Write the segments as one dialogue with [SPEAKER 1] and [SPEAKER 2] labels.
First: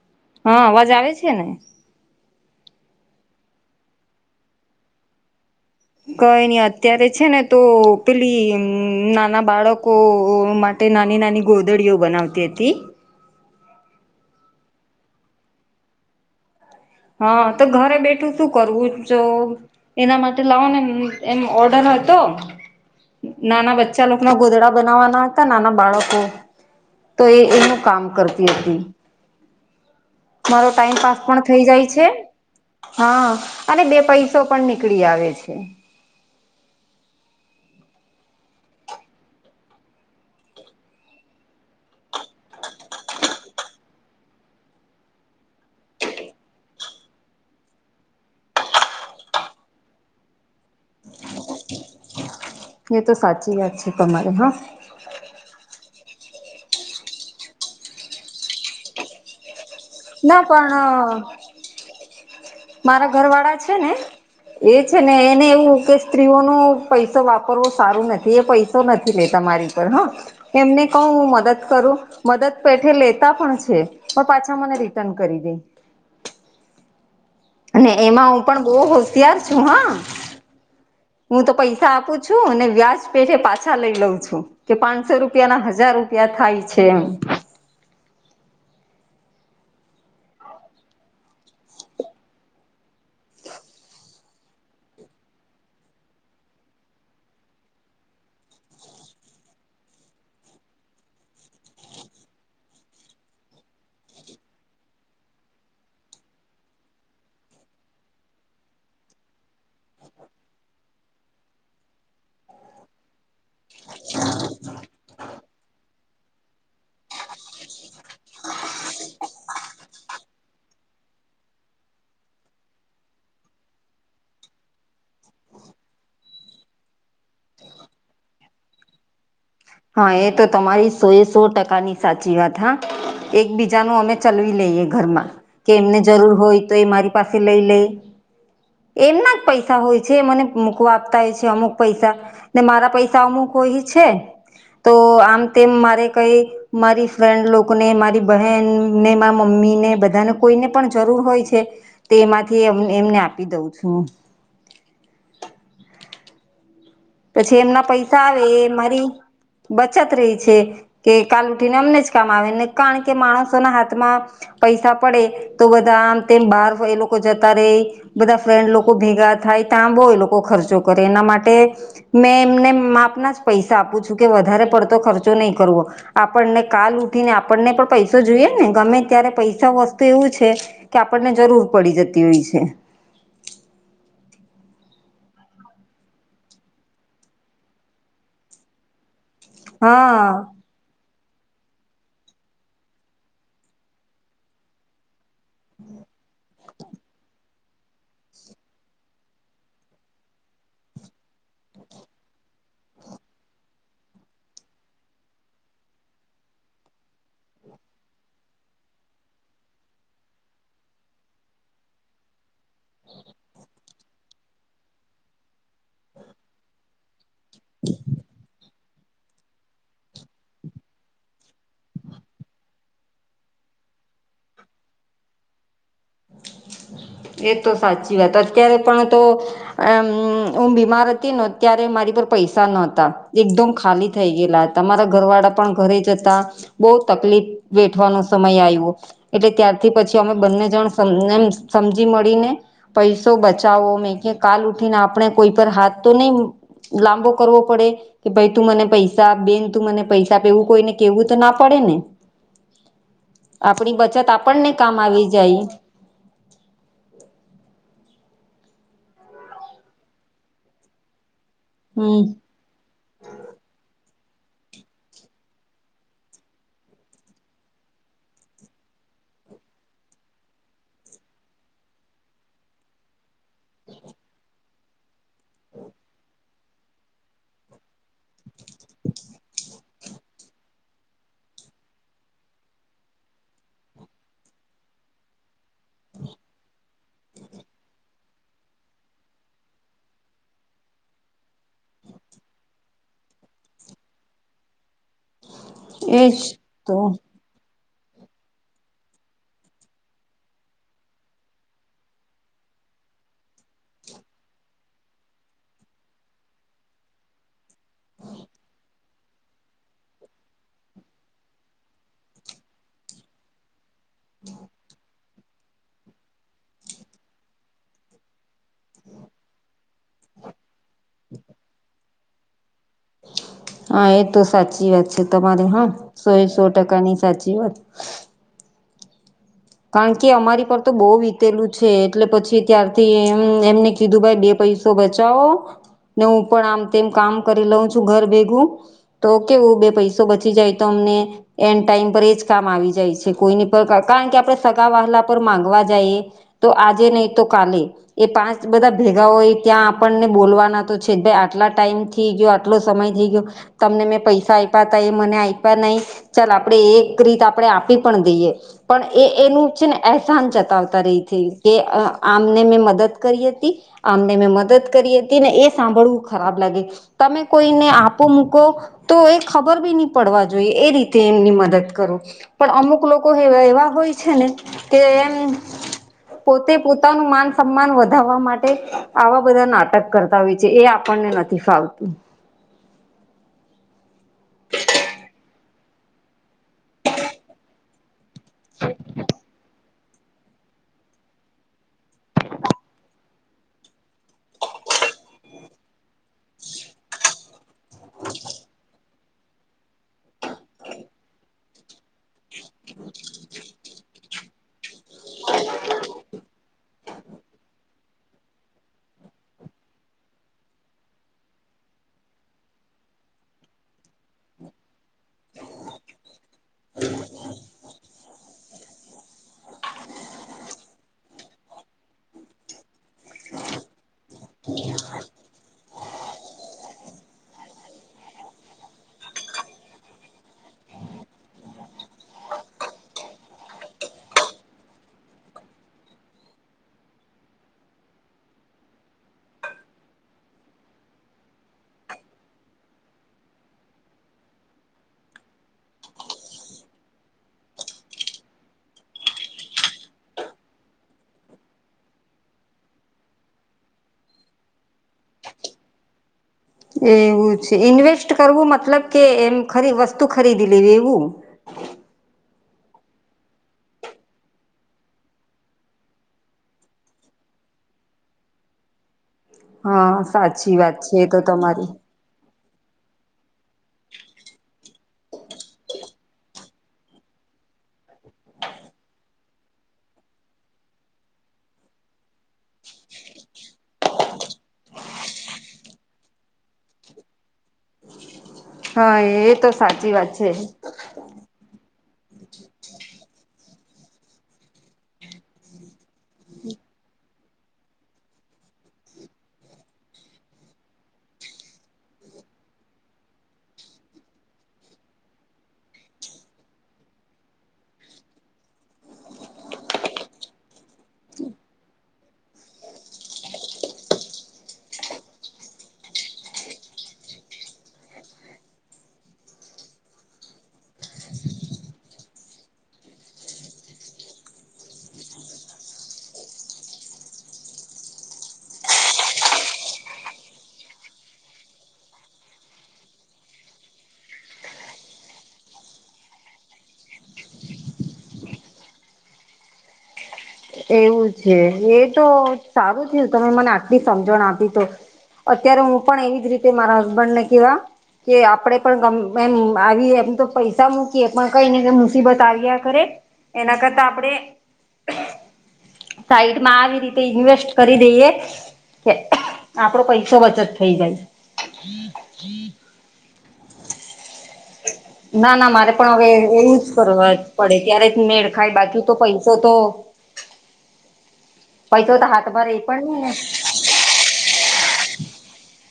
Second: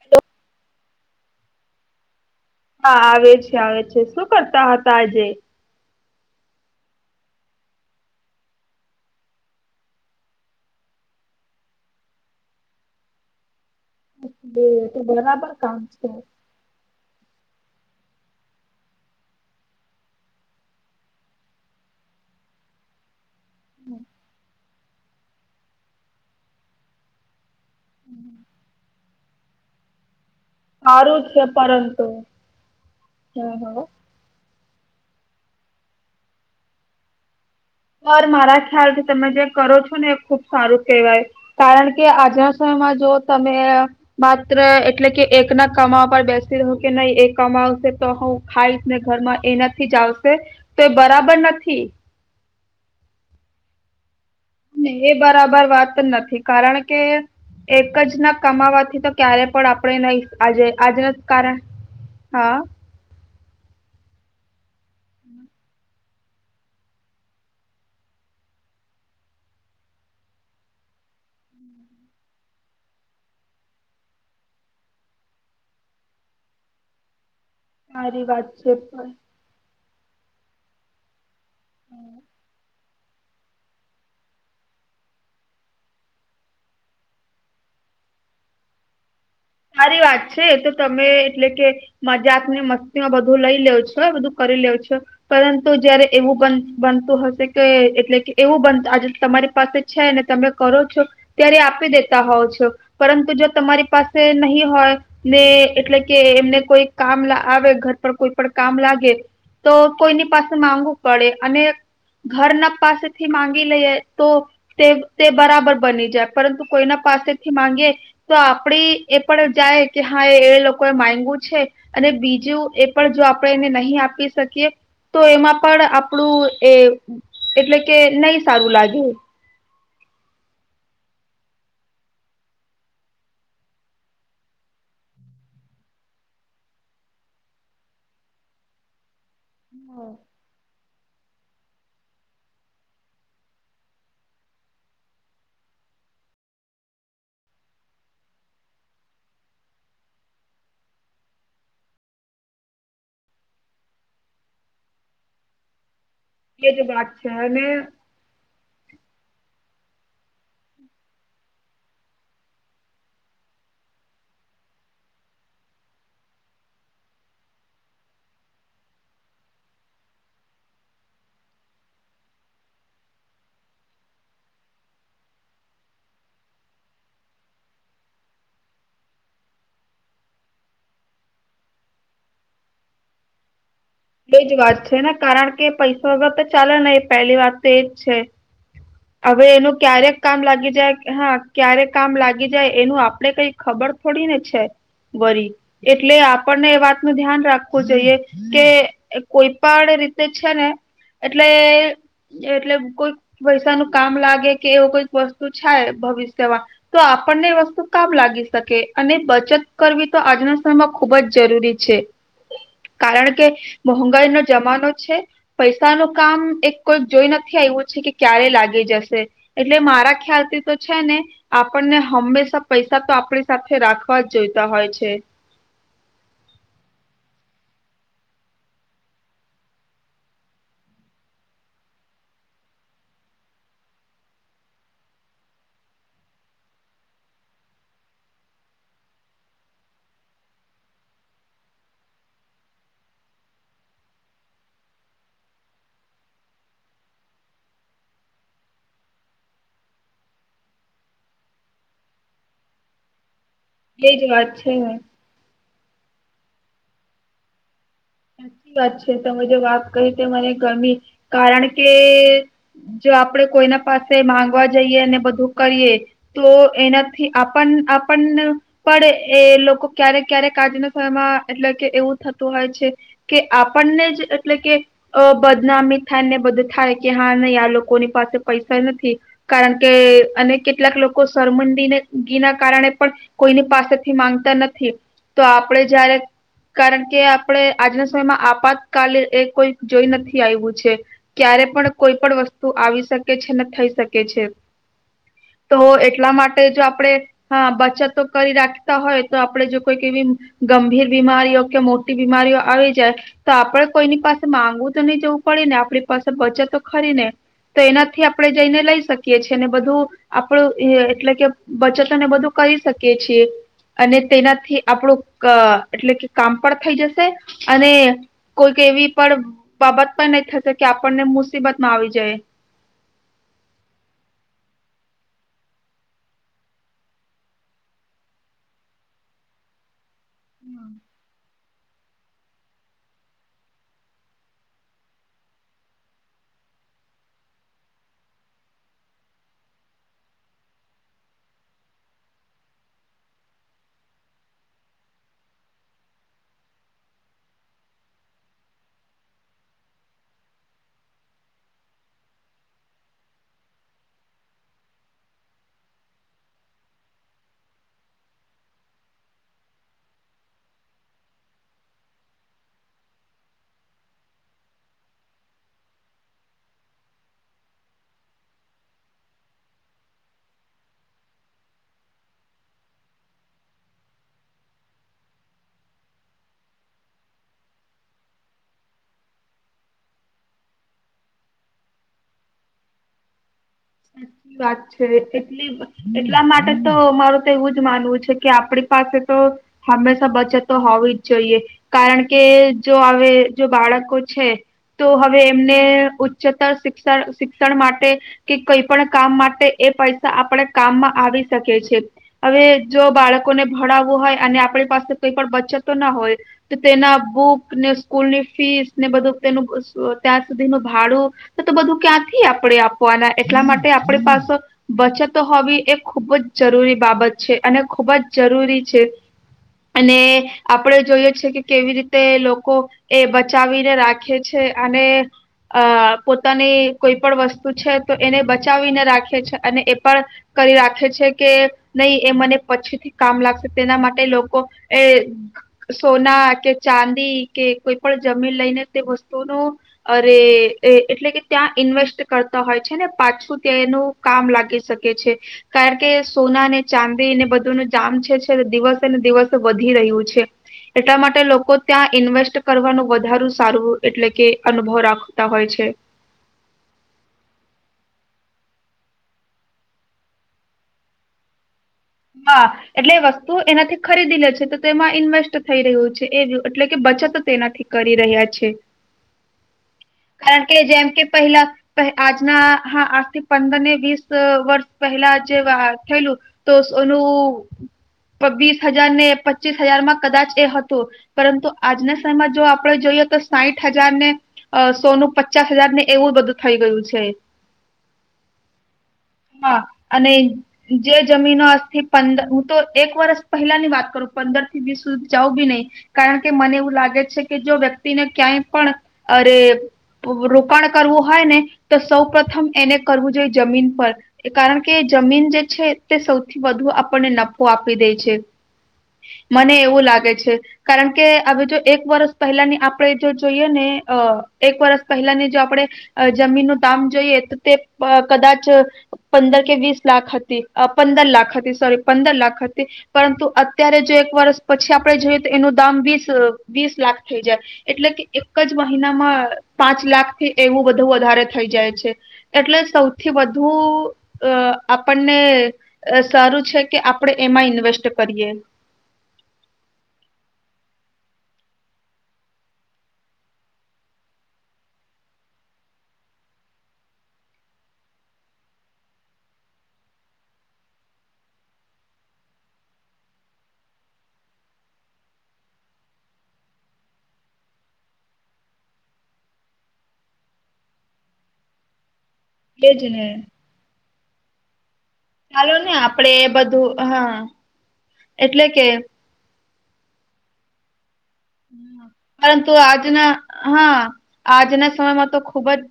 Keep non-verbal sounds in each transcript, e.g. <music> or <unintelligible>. [SPEAKER 1] હ <inaudible>
[SPEAKER 2] હા અવાજ આવે છે ને?
[SPEAKER 1] હા આવે છે આવે છે. શું કરતા હતા આજે?
[SPEAKER 2] કઈ નઈ અત્યારે છે ને તો પેલી નાના બાળકો મા તે નાની નાની ગોદડીઓ બનાવતી હતી.
[SPEAKER 1] બે તો બરાબર કામ છે.
[SPEAKER 2] હા તો ઘરે બેઠું શું કરવું જો. એના માટે લાવો ને એમ ઓર્ડર હતો. નાના બચ્ચા લોકો ના ગોદડા બનાવવાના નાના બાળકો તો એ એનું કામ કરતી હતી. મારો ટાઈમ પાાસ
[SPEAKER 1] સારું છે
[SPEAKER 2] પણ થઈ જાય છે
[SPEAKER 1] પરંતુ
[SPEAKER 2] હા અને બે પૈસો પણ નીકળી આવે છે.
[SPEAKER 1] યાર મારા ખ્યાલથી તમે જે કરો છો ને એ ખૂબ સારું કેવાય કારણકે <unintelligible> સ મજો તમે માત્ર એટલે કે એકના કમાવા પર બેસી રહો કે નઈ એ કમાવશે તો હું ખાઈશ ને ઘરમાં એનાથી જ આવશે તો એ બરાબર નથી.
[SPEAKER 2] એ તો સાચી વાત છે તમારે હા
[SPEAKER 1] ને એ બરાબર વાત નથી કારણકે એક જ ના કમાવાથી તો ક્યારે પણ આપ <unintelligible> નઈસ
[SPEAKER 2] ના
[SPEAKER 1] આજે આજનો
[SPEAKER 2] પણ
[SPEAKER 1] કારણ હા
[SPEAKER 2] મારા ઘરવાળા છે ને એ છે ને એને એવું કે સ્ત્રીઓનો પૈસો વાપરવો સારું નથી એ પૈસો નથી લેતા મારી તનો એમને કવ હું મદદ કરું મદદ પેઠે લેતા પણ છે પ પાછા મને રી તન કરી જય અને
[SPEAKER 1] સારી
[SPEAKER 2] એમાં હું
[SPEAKER 1] વાત
[SPEAKER 2] પણ
[SPEAKER 1] છે
[SPEAKER 2] બોવ હોશિયાર છું હા હું તો પૈસા આપું છું અને વ્યાસ પેઠે પાછા લઈ લવ છું કે પાનસો રૂપિયાના હજાર રૂપિયા થાય છે એમ
[SPEAKER 1] સારી વાત છે એ તો તમે એટલે કે મજાક ને મસ્તીમાં બધું લઈ લેવ છો બધું કરી લેવ છો પરંતુ જયારે એવું બન બનતું હશે કે એટલે કે એવું બન્ત આજે તમારી પાસે છે ને તમે કરો છો ત્યારે આપી દેતા હોવ છો પરંતુ જો તમારી પાસ તે નહીં હોય ને એટલે કે એમને કોઈ કામ લા આવે ઘર પર કોઈ પણ કામ લાગે તો કોઈની પાસે માંગુ પડે અને ઘરના પાસે થી માંગી લઈએ તો તે તે બરાબર બનીજા પરંતુ કોઈના પાસેથી માંગીએ તો આપડી એ પણ જાએ કે હા એ એ લોકો એ માંયગુ છે. અને બીજું એ પણ જો આપણે એને નહીં આપી શકીએ તો એમાં પણ આપણું એ એટલે કે નઈ સારું લાગ્યું
[SPEAKER 2] હા એ તો તમારી સો એ સો ટકાની સાચી વાત હા એકબીજાનું અમે ચલવી લઈએ ઘરમાં કે એમને જરૂર હોય તો એ મારી પાસે લઈ લે એમના જ પૈસા હોય છે મને મુકવા આપતા હોય છે અમુક પૈસા ને મારા પૈસા અમુક હોહી છે તો આમ તેમ મારે કંઈ મારી ફ્રેન્ડ લોકોને મારી બહેનને માર મમ્મીને બધાને કોઈને પણ જરૂર હોય છે તેમાંથી એમ એમને આપી દવ છું.
[SPEAKER 1] એ જ <unintelligible>
[SPEAKER 2] પછી એમના પૈસા આવે એ મારી બચત રઈ છે કે કાલ ઊઠીને અમને જ કામ આવેને કાણ કે માણસોના હાથમાં પૈસા પડે તો બધા આમ તેમ <unintelligible> એ લોકો જતા રેય બધા ફ્રેન્ડ લોકો ભેગા થાય તા બોવ એ લોકો ખર્ચો કરે એના માટે મેં એમને માપના જ પૈસા આપું છું કે વધારે પડતો ખર્ચો નઈ કરવો આપણને કાલ ઊઠીને આપણને પણ પૈસો જોઈએ ને ગમે ત્યારે પૈસા વસ્તું એવું છે કે આપણને જરૂર પડી જતી હોય છે.
[SPEAKER 1] એ જ વાત છે ને કારણકે પૈસો <unintelligible> તો ચાલે નઈ એ પહેલી વાત તો એ જ છે. હવે એનું ક્યારેક
[SPEAKER 2] હા
[SPEAKER 1] કામ લાગી જાય હા ક્યારે કામ લાગી જાય એનું આપડે કઈ ખબર થોડીને છે વરી એટલે આપણને એ વાત ન ધ્યાન રાખવું જોઈએ કે એ કોઈ પણ રીતે છે ને એટલે એટલે કોઈક પૈસા નું કામ લાગે કે એવું કોઈક વસ્તુ થાય ભવિષ્યમાં તો આપણને એ વસ્તુ કામ લાગી શકે અને બચત કરવી તો આજના સમયમાં ખુબ જ જરૂરી છે
[SPEAKER 2] <inaudible>
[SPEAKER 1] કારણ કે મોંઘાઈ નો જમાનો છે પૈસા નું કામ એક કોઈ જોઈ નથી થી આવું છે કે ક્યારે લાગી જશે એટલે મારા ખ્યાલ થી તો છે ને આપણને હંમેશા પૈસા તો આપણી સાથે રાખવા જ જોઈતા હોય છે
[SPEAKER 2] એ તો સાચી વાત અત્યારે પણ તો અ હું બીમાર હતી ને ત્યારે મારી પર પૈસા નોતા એકદમ ખાલી થઈ ગયેલા તમારા ઘર વાળા પણ ઘરે જતા બહ તકલીફ વેઠવાનો સમય આવ્યો ત્યારથી પછી અમે બંને સમજી મળીને પૈસો બચાવો મેં કે કાલ ઉઠીને આપણે કોઈ પર હાથ તો નહી લાંબો કરવો પડે કે ભાઈ તું મને પૈસા બેન તું મને પૈસા આપ એવું કોઈને કેવું તો ના પડે ને આપણી બચત
[SPEAKER 1] એજ વાત
[SPEAKER 2] આપણને
[SPEAKER 1] છે ને
[SPEAKER 2] કામ આવી જાય
[SPEAKER 1] સાચી વાત છે તમે જો વાત કહી તે મને ગમી કારણ કે
[SPEAKER 2] હમ <inaudible>
[SPEAKER 1] જો આપડે કોઈના પાસે માંગવા જઈએ અને બધું કરીએ તો એનાથી આપણ આપણ પણ એ લોકો ક્યારેક ક્યારેક આજના સમયમાં એટલે કે એવું થતું હોય છે કે આપણને જ એટલે કે અ બદનામી થાય ને બધું થાય કે હા નહી આ લોકોની પાસે પૈસા નથી કારણ કે અને કેટલાક લોકો સરમંદડગી ના કારણે પણ કોઈની પાસેથી માંગતા નથી તો આપણે જ્યારે કારણ કે આપણે આજના સમયમાં આપાતકાલે એ કોઈ જોઈ નથી આવ્યું છે ક્યારે પણ કોઈ પણ વસ્તુ આવી શકે છે ને થઈ શકે છે તો એટલા
[SPEAKER 2] એજ
[SPEAKER 1] માટે જો
[SPEAKER 2] તો
[SPEAKER 1] આપડે હા બચત કરી રાખતા હોય તો આપડે જો કોઈક એવી ગંભીર બીમારીઓ કે મોટી બીમારીઓ આવી જાય તો આપડ કોઈની પાસે માંગવું તો નહી જવું પડે ને આપણી પાસે બચત ખરી ને તો એનાથી આપણે જઈને લઈ શકીએ છીએ ને બધું આપણું એટલે કે બચત ને બધું કરીહી શકીએ છીએ અને તેનાથી આપણું એટલે કે કામ પણ થઈ જશે અને કોઈક એવી પણ બાબત પણ નહી થશે કે આપણને મુસીબત માં આવી જાય
[SPEAKER 2] હા એ તો સાચી વાત છે તમારે હા સોયેસો ટકાની સાચી વાત કારણ કે અમારી પર તો
[SPEAKER 1] હમ
[SPEAKER 2] બહુ વીતેલું છે એટલે પછી ત્યારથી એમ એમને કીધું કે બે પૈસો બચાવો ને હું પણ આમ તેમ કામ કરી લઉં છું ઘર ભેગું તો કેવું બે પૈસો બચી જાય તો અમને એન્ડ ટાઈમ પર એ જ કામ આવી જાય છે કોઈની પર કારણ કે આપડ સગા વાહલા પર માંગવા જઈ તો આજે નહી તો કાલે એ પાંચ બધા ભેગાઓ એ ત્યાં આપણને બોલવાના તો છે ભાઈ આટલા ટાઈમ થઈ ગયો આટલો સમય થઈ ગયો તમને મેં પૈસા આપ્યા તા એ મને આપ્યા નહી ચાલ આપણે એક રીત આપી પણ દઈએ પણ એ એનું છે ને એહેસાન ચતાવતા રહી છે કે આમને મેં મદદ કરી હતી આમને મેં મદદ કરી હતી ને એ સાંભળવું ખરાબ લાગે તમે કોઈને આપો મૂકો તો એ ખબર બી નહી પડવા જોઈએ એ રીતે એમની મદદ કરો પણ અમુક લોકો હાવ એવા હોય છે ને કે એમ પોતે પોતાનું માન સમાન વધારવા માટે આવા બધા નાટક કરતા હોય છે એ આપણને નથી ફાવતું
[SPEAKER 1] સાચી વાત છે એટ એટલા માટે તો મારું તો એવું જ માનવું છે કે આપણી પાસે તો હંમેશા બચત હોવી જ જોઈએ કારણ કે જો હવે જો બાળકો છે તો હવે એમને ઉચ્ચતર શિક્ષણ શિક્ષણ માટે કે કઈ પણ કામ માટે એ પૈસા આપણે કામમાં આવી શકે છે હવે જો બાળકોને ભણાવવું હોય અને આપણી પાસે કોઈ પણ બચત તો ના હોય તો તેના બુક ને સ્કૂલની ફીસ ને બધું તેનું ત્યાં સુધીનું ભાડું તો તો બધું ક્યાંથી આપણે આપવાના એટલા માટે આપણે પાસ બચતો હોવી એ ખૂબ જ જરૂરી બાબત છે અને ખૂબ જ જરૂરી છે અને આપડે જોઈએ છે કે કેવી રીતે લોકો એ બચાવીને રાખે છે અને અ પોતાની કોઈ પણ વસ્તુ છે તો એને બચાવીને રાખે છે અને એ પણ કરી રાખે છે કે નહી એ મને પછીથી કામ લાગશે તેના માટે લોકો એ સોના કે ચાંદી કે કોઈ પણ જમીન લઈને તે વસ્તુ નુ અરે એટલે કે ત્યાં ઇન્વેસ્ટ કરતા હોય છે ને પાછું તેનું કામ લાગી શકે છે કારણ કે સોના અનેને ચાંદી ને બધુંનું જામ છે છે દિવસે ને દિવસે વધી રહ્યું છે એટલા માટે લોકો ત્યાં ઇન્વેસ્ટ કરવાનું વધારૂ સારું એટલે કે અનુભવ રાખતા હોય છે
[SPEAKER 2] એવું છે ઇન્વેસ્ટ કરવું મતલબ કે એમ ખરી વસ્તુ ખરીદી લેવી એવું
[SPEAKER 1] હા એટલે એ વસ્તુ એનાથી ખરીદી લે છે તો તે એમાં ઇન્વેસ્ટ થઈ રહ્યું છે એ એટલે કે બચત તેનાથી કરી રહ્યા છે
[SPEAKER 2] હા
[SPEAKER 1] કારણ
[SPEAKER 2] સાચી
[SPEAKER 1] કે
[SPEAKER 2] વાત
[SPEAKER 1] જેમ
[SPEAKER 2] છે
[SPEAKER 1] કે
[SPEAKER 2] એ તો
[SPEAKER 1] પહેલા
[SPEAKER 2] તમારી
[SPEAKER 1] પહે- આજના હા આજથી પંદર ને વીસ વર્ષ પહેલા જે થયેલું તો સોનું વીસ હજાર ને પચીસ હજાર માં કદાચ એ હતું પરંતુ આજના સમયમાં જો આપણે જોઈએ તો સાઈઠ હજાર ને અ સોનું પચાસ હજાર ને એવું બધું થઈ ગયું છે
[SPEAKER 2] હા એ તો
[SPEAKER 1] હા
[SPEAKER 2] સાચી વાત
[SPEAKER 1] અને
[SPEAKER 2] છે
[SPEAKER 1] જે જમીનો આજથી પંદર હું તો એક વર્ષ પહેલા ની વાત કરું પંદર થી વીસ સુધી જાઉં બી નહી કારણ કે મને એવું લાગે છે કે જો વ્યક્તિને ક્યાંય પણ અરે રોકાણ કરવું હોય ને તો સૌ પ્રથમ એને જોઈએ પર એ કારણ કે જમીન જે છે તે સૌથી વધુ આપણને નફો આપી દે છે, મને એવું લાગે છે, કારણ કે હવે જો એક વર્ષ પહેલાની આપણે જો જોઈએ ને અ એક વર્ષ પહેલાની જો આપણેે જમીનનું કામ જોઈએ તો તે કદાચ પંદર કે વીસ લાખ હતી પંદર લાખ હતી સોરી પંદર લખ હતી પરંતુ અત્યારે જો એક વર્ષ પછી આપણે જોઈએ તો એનું દામ વીસ વીસ લાખ થઈ જાય. એટલે કે એક જ મહિનામાં પાંચ લાખ થી એવું બધું વધારે થઈ જાય છે, એટલે સૌથી વધુ અ આપણને અ સારું છે કે આપડણે એમાં ઇન્વેસ્ટ કરીએ.
[SPEAKER 2] એવું છે એ તો સારું છે તમે મને આટલી સમજણ આપી તો, અત્યારે હું પણ એવી જ મારા ને કેવા, કે આપણેે પણ એમ આવી એમ તો પૈસા મૂકીએ એ પણ કઈને કઈ મુસીબત આવ્યા કરે, એના કરતાં આપણે, સાઈટ માં આવી રીતે ઇન્વેસ્ટ કરી દઈએ. કે આપડો પૈસો બચત થઈ જાય. <inaudible>
[SPEAKER 1] એજ ને,
[SPEAKER 2] ના ના
[SPEAKER 1] ચાલો ને
[SPEAKER 2] મારે પણ હવે
[SPEAKER 1] આપડે એ
[SPEAKER 2] એવું
[SPEAKER 1] બધું
[SPEAKER 2] જ
[SPEAKER 1] હા
[SPEAKER 2] કરવા જ પડે ત્યારે
[SPEAKER 1] એટલે
[SPEAKER 2] મેળખાય
[SPEAKER 1] કે
[SPEAKER 2] બાકી તો પૈસો તો, પૈસો તો હાથમાં
[SPEAKER 1] પરંતુ
[SPEAKER 2] રહી પણ નહી
[SPEAKER 1] આજના
[SPEAKER 2] ને
[SPEAKER 1] હા આજના સમયમાં તો ખુબ જ,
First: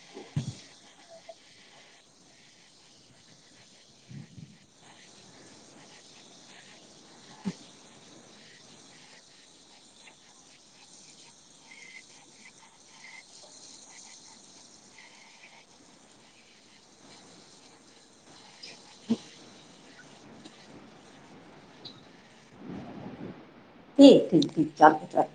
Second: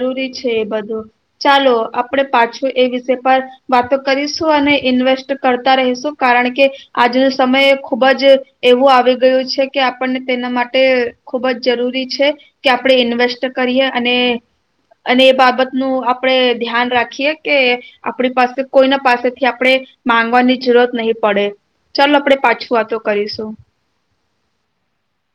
[SPEAKER 1] જરૂરી છે એ બધું ચાલો આપડે પાછું એ વિષય પર, વાતો કરીશું અને ઇન્વેસ્ટ કરતા રહીશું કારણ કે, આજનો સમય ખુબ જ એવું આવી ગયું છે, કે આપણને તેના માટે ખુબ જ જરૂરી છે, કે આપણે ઇન્વેસ્ટ કરીએ અને, અને એ બાબતનું આપડણે ધ્યાન રાખીએ કે, આપણી પાસે કોઈના પાસેથી આપણે માંગવાની જરૂરત નહી પડે. ચાલ આપડે પાછું વાતો કરીશું.
[SPEAKER 2] ઠીક ઠીક ચાલો ચાલો.